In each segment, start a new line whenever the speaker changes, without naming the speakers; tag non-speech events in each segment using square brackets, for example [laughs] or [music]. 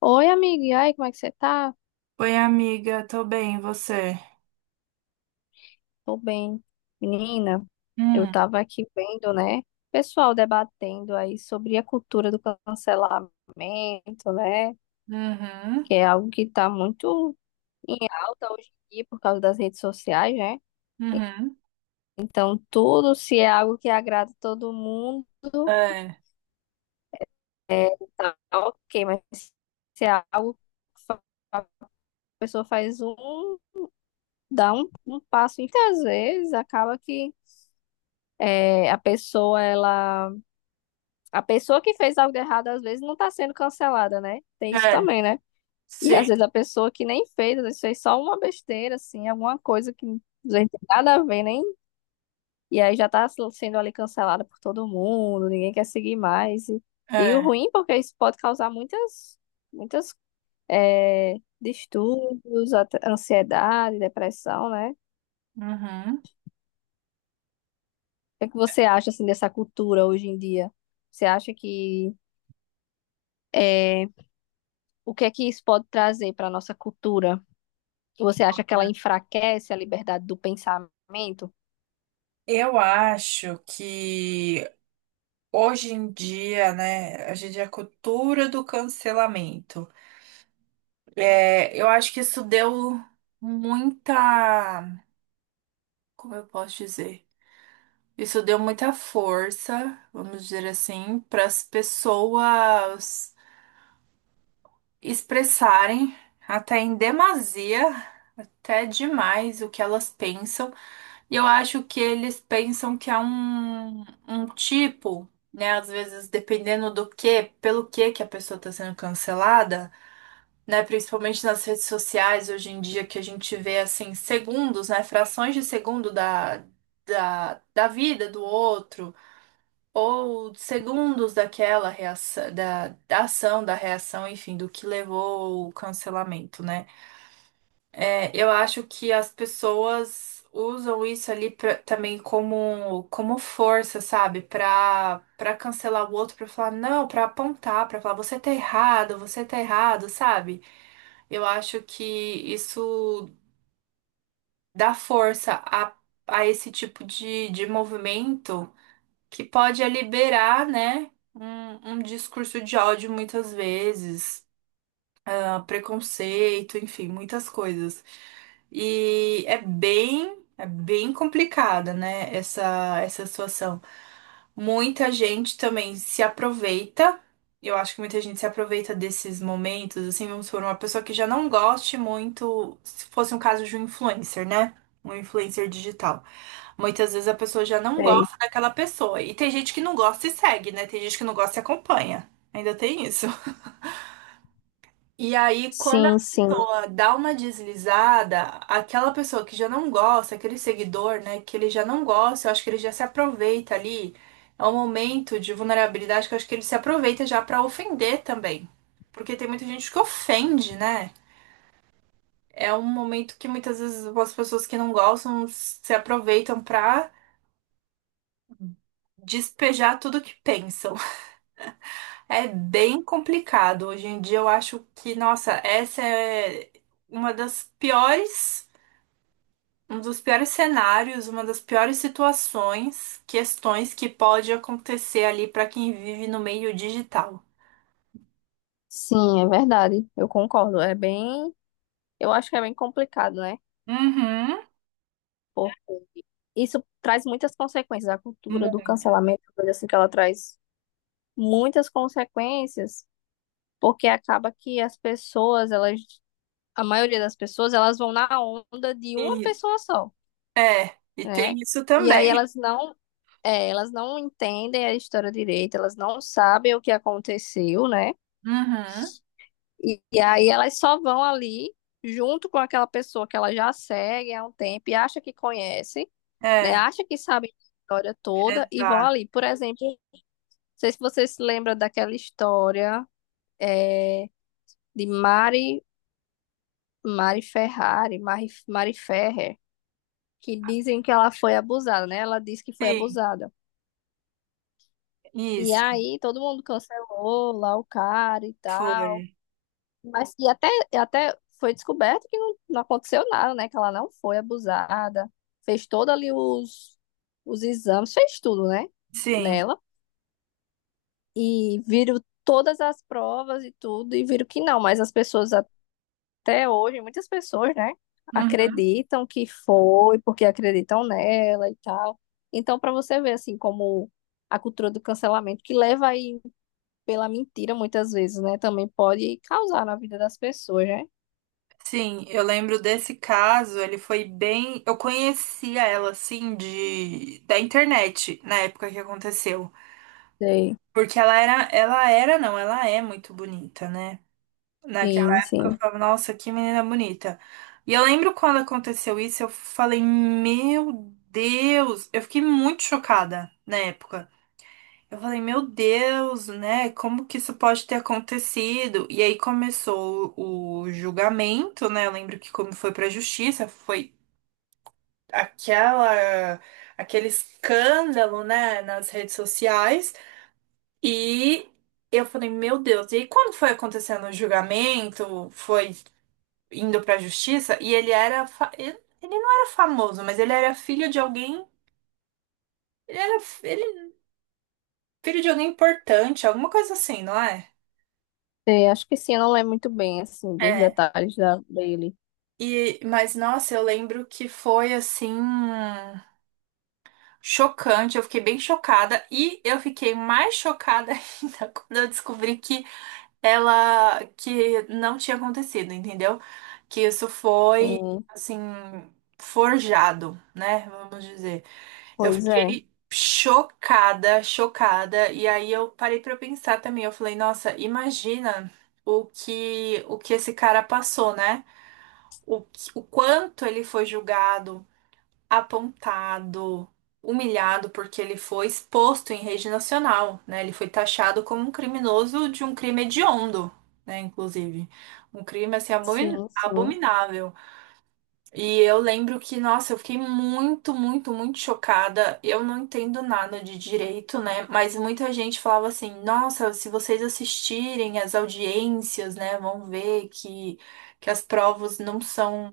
Oi, amiga. E aí, como é que você tá?
Oi, amiga, tô bem, e você?
Tô bem. Menina, eu
Hum,
tava aqui vendo, né? Pessoal debatendo aí sobre a cultura do cancelamento, né?
uhum,
Que é algo que tá muito em alta hoje em dia por causa das redes sociais, né?
uhum,
Então, tudo se é algo que agrada todo mundo,
É,
é, tá ok, mas se é algo que fa- a pessoa faz um, dá um passo, e às vezes acaba que é, a pessoa, ela. A pessoa que fez algo de errado, às vezes, não tá sendo cancelada, né? Tem isso
é,
também, né? E às
sim,
vezes a pessoa que nem fez, às vezes fez só uma besteira, assim, alguma coisa que não tem nada a ver, nem. E aí já tá sendo ali cancelada por todo mundo, ninguém quer seguir mais. E o
é.
ruim, porque isso pode causar muitas, muitas, é, distúrbios, até ansiedade, depressão, né? O
uhum.
que é que você acha, assim, dessa cultura hoje em dia? Você acha que. É, o que é que isso pode trazer para a nossa cultura? Você acha que ela enfraquece a liberdade do pensamento?
Eu acho que hoje em dia, né, a gente é a cultura do cancelamento. É, eu acho que isso deu muita, como eu posso dizer? Isso deu muita força, vamos dizer assim, para as pessoas. Expressarem até em demasia, até demais o que elas pensam. E eu acho que eles pensam que é um tipo, né? Às vezes, dependendo do que, pelo que a pessoa está sendo cancelada, né? Principalmente nas redes sociais hoje em dia, que a gente vê assim, segundos, né? Frações de segundo da vida do outro ou segundos daquela reação, da ação, da reação, enfim, do que levou o cancelamento, né? É, eu acho que as pessoas usam isso ali também como, como força, sabe? Pra cancelar o outro, pra falar não, pra apontar, pra falar você tá errado, sabe? Eu acho que isso dá força a esse tipo de movimento. Que pode é liberar, né, um discurso de ódio muitas vezes, ah, preconceito, enfim, muitas coisas. E é bem complicada, né, essa situação. Muita gente também se aproveita. Eu acho que muita gente se aproveita desses momentos, assim, vamos supor, uma pessoa que já não goste muito, se fosse um caso de um influencer, né? Um influencer digital. Muitas vezes a pessoa já não
Sei.
gosta daquela pessoa. E tem gente que não gosta e segue, né? Tem gente que não gosta e acompanha. Ainda tem isso. E aí, quando a
Sim, sim,
pessoa dá uma deslizada, aquela pessoa que já não gosta, aquele seguidor, né, que ele já não gosta, eu acho que ele já se aproveita ali. É um momento de vulnerabilidade que eu acho que ele se aproveita já pra ofender também. Porque tem muita gente que ofende, né? É um momento que muitas vezes as pessoas que não gostam se aproveitam pra despejar tudo que pensam. [laughs] É bem complicado. Hoje em dia eu acho que, nossa, essa é uma das piores um dos piores cenários, uma das piores situações, questões que pode acontecer ali para quem vive no meio digital.
sim, é verdade. Eu concordo. É bem, eu acho que é bem complicado, né?
Uhum.
Pô, isso traz muitas consequências. A cultura
Mu-
do cancelamento, coisa assim que ela traz muitas consequências, porque acaba que as pessoas, elas, a maioria das pessoas, elas vão na onda de uma
E,
pessoa só,
é, e
né?
tem isso
E aí
também.
elas não É, Elas não entendem a história direito, elas não sabem o que aconteceu, né?
Uhum.
E aí elas só vão ali junto com aquela pessoa que ela já segue há um tempo e acha que conhece, né?
É,
Acha que sabe a história toda e vão
exato.
ali. Por exemplo, não sei se você se lembra daquela história é, de Mari, Mari Ferrari, Mari, Mari Ferrer, que dizem que ela foi abusada, né? Ela disse que foi
Sim,
abusada. E
isso
aí todo mundo cancelou lá o cara e tal.
foi.
Mas e até foi descoberto que não, não aconteceu nada, né? Que ela não foi abusada, fez todo ali os exames, fez tudo, né?
Sim.
Nela. E viram todas as provas e tudo, e viram que não, mas as pessoas até hoje, muitas pessoas, né?
Uhum.
Acreditam que foi, porque acreditam nela e tal. Então, para você ver, assim, como a cultura do cancelamento, que leva aí pela mentira muitas vezes, né? Também pode causar na vida das pessoas, né?
Sim, eu lembro desse caso, ele foi bem. Eu conhecia ela assim de da internet na época que aconteceu.
Sei.
Porque ela era, não, ela é muito bonita, né? Naquela
Sim,
época eu
sim.
falava, nossa, que menina bonita. E eu lembro quando aconteceu isso, eu falei, meu Deus, eu fiquei muito chocada na época. Eu falei, meu Deus, né? Como que isso pode ter acontecido? E aí começou o julgamento, né? Eu lembro que como foi pra justiça, foi aquela aquele escândalo, né, nas redes sociais. E eu falei, meu Deus, e aí quando foi acontecendo o julgamento, foi indo pra justiça e ele não era famoso, mas ele era filho de alguém. Ele era fi- ele- Filho de alguém importante, alguma coisa assim, não é?
É, acho que sim, eu não lembro muito bem, assim, dos
É.
detalhes dele.
E, mas nossa, eu lembro que foi assim chocante, eu fiquei bem chocada e eu fiquei mais chocada [laughs] ainda quando eu descobri que ela que não tinha acontecido, entendeu? Que isso foi
Sim,
assim forjado, né? Vamos dizer. Eu
pois é.
fiquei chocada, chocada. E aí eu parei pra eu pensar também. Eu falei, nossa, imagina o que esse cara passou, né? O quanto ele foi julgado, apontado, humilhado, porque ele foi exposto em rede nacional, né? Ele foi taxado como um criminoso de um crime hediondo, né? Inclusive, um crime assim
Sim, sim.
abominável. E eu lembro que, nossa, eu fiquei muito, muito, muito chocada. Eu não entendo nada de direito, né? Mas muita gente falava assim: nossa, se vocês assistirem as audiências, né, vão ver que as provas não são,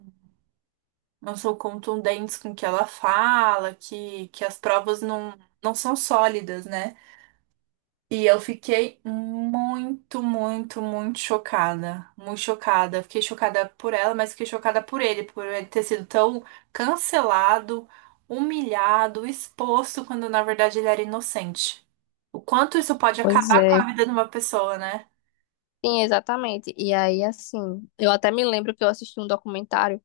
não são contundentes com o que ela fala, que as provas não, não são sólidas, né? E eu fiquei muito, muito, muito chocada. Muito chocada. Fiquei chocada por ela, mas fiquei chocada por ele ter sido tão cancelado, humilhado, exposto, quando na verdade ele era inocente. O quanto isso pode
Pois
acabar com
é.
a vida de uma pessoa, né?
Sim, exatamente. E aí, assim, eu até me lembro que eu assisti um documentário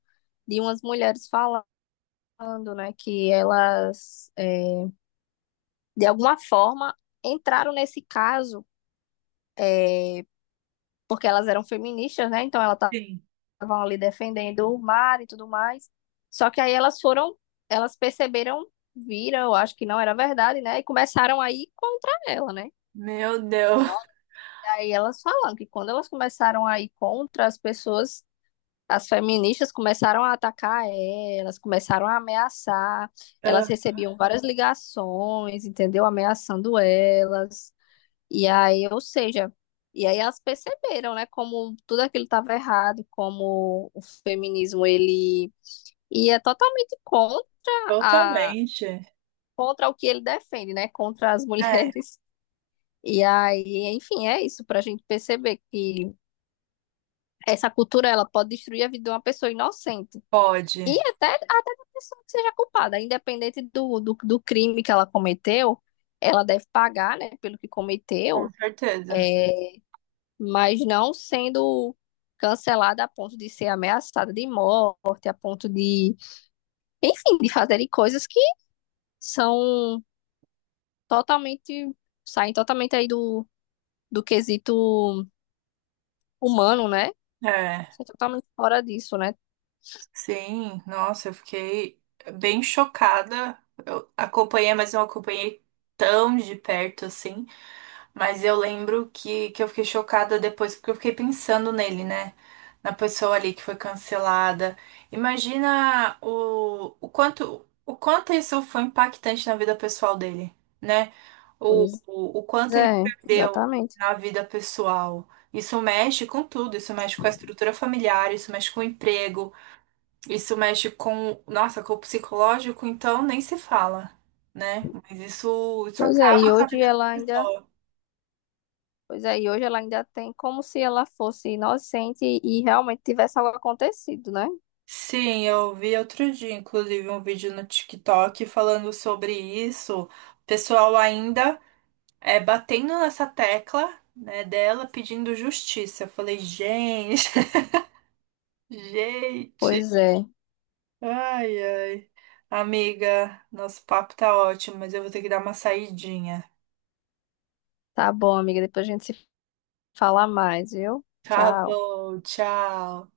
de umas mulheres falando, né, que elas, é, de alguma forma, entraram nesse caso, é, porque elas eram feministas, né? Então, ela tá
Sim,
estavam ali defendendo o mar e tudo mais. Só que aí elas foram, elas perceberam, viram, eu acho que não era verdade, né? E começaram a ir contra ela, né?
meu Deus.
Nossa, aí elas falam que quando elas começaram a ir contra as pessoas, as feministas começaram a atacar elas, começaram a ameaçar. Elas
Ah,
recebiam várias ligações, entendeu? Ameaçando elas. E aí, ou seja, e aí elas perceberam, né, como tudo aquilo estava errado, como o feminismo ele ia totalmente a
totalmente.
contra o que ele defende, né, contra as [laughs]
É,
mulheres. E aí, enfim, é isso para a gente perceber que essa cultura ela pode destruir a vida de uma pessoa inocente. E
pode.
até, até da pessoa que seja culpada, independente do crime que ela cometeu, ela deve pagar, né, pelo que
Com
cometeu.
certeza.
É, mas não sendo cancelada a ponto de ser ameaçada de morte, a ponto de, enfim, de fazerem coisas que são totalmente, saem totalmente aí do, do quesito humano, né?
É.
Isso é totalmente fora disso, né?
Sim, nossa, eu fiquei bem chocada. Eu acompanhei, mas não acompanhei tão de perto assim. Mas eu lembro que eu fiquei chocada depois, porque eu fiquei pensando nele, né? Na pessoa ali que foi cancelada. Imagina o quanto isso foi impactante na vida pessoal dele, né?
Pois
O quanto ele
é,
perdeu
exatamente.
na vida pessoal. Isso mexe com tudo, isso mexe com a estrutura familiar, isso mexe com o emprego. Isso mexe com, nossa, com o psicológico, então nem se fala, né? Mas isso
Pois é, e
acaba com a
hoje
vida da
ela ainda,
pessoa.
pois é, e hoje ela ainda tem como se ela fosse inocente e realmente tivesse algo acontecido, né?
Sim, eu vi outro dia, inclusive, um vídeo no TikTok falando sobre isso. O pessoal ainda é batendo nessa tecla, né, dela pedindo justiça. Eu falei, gente, [laughs] gente.
Pois é.
Ai, ai. Amiga, nosso papo tá ótimo, mas eu vou ter que dar uma saidinha.
Tá bom, amiga, depois a gente se fala mais, viu?
Tá
Tchau.
bom, tchau.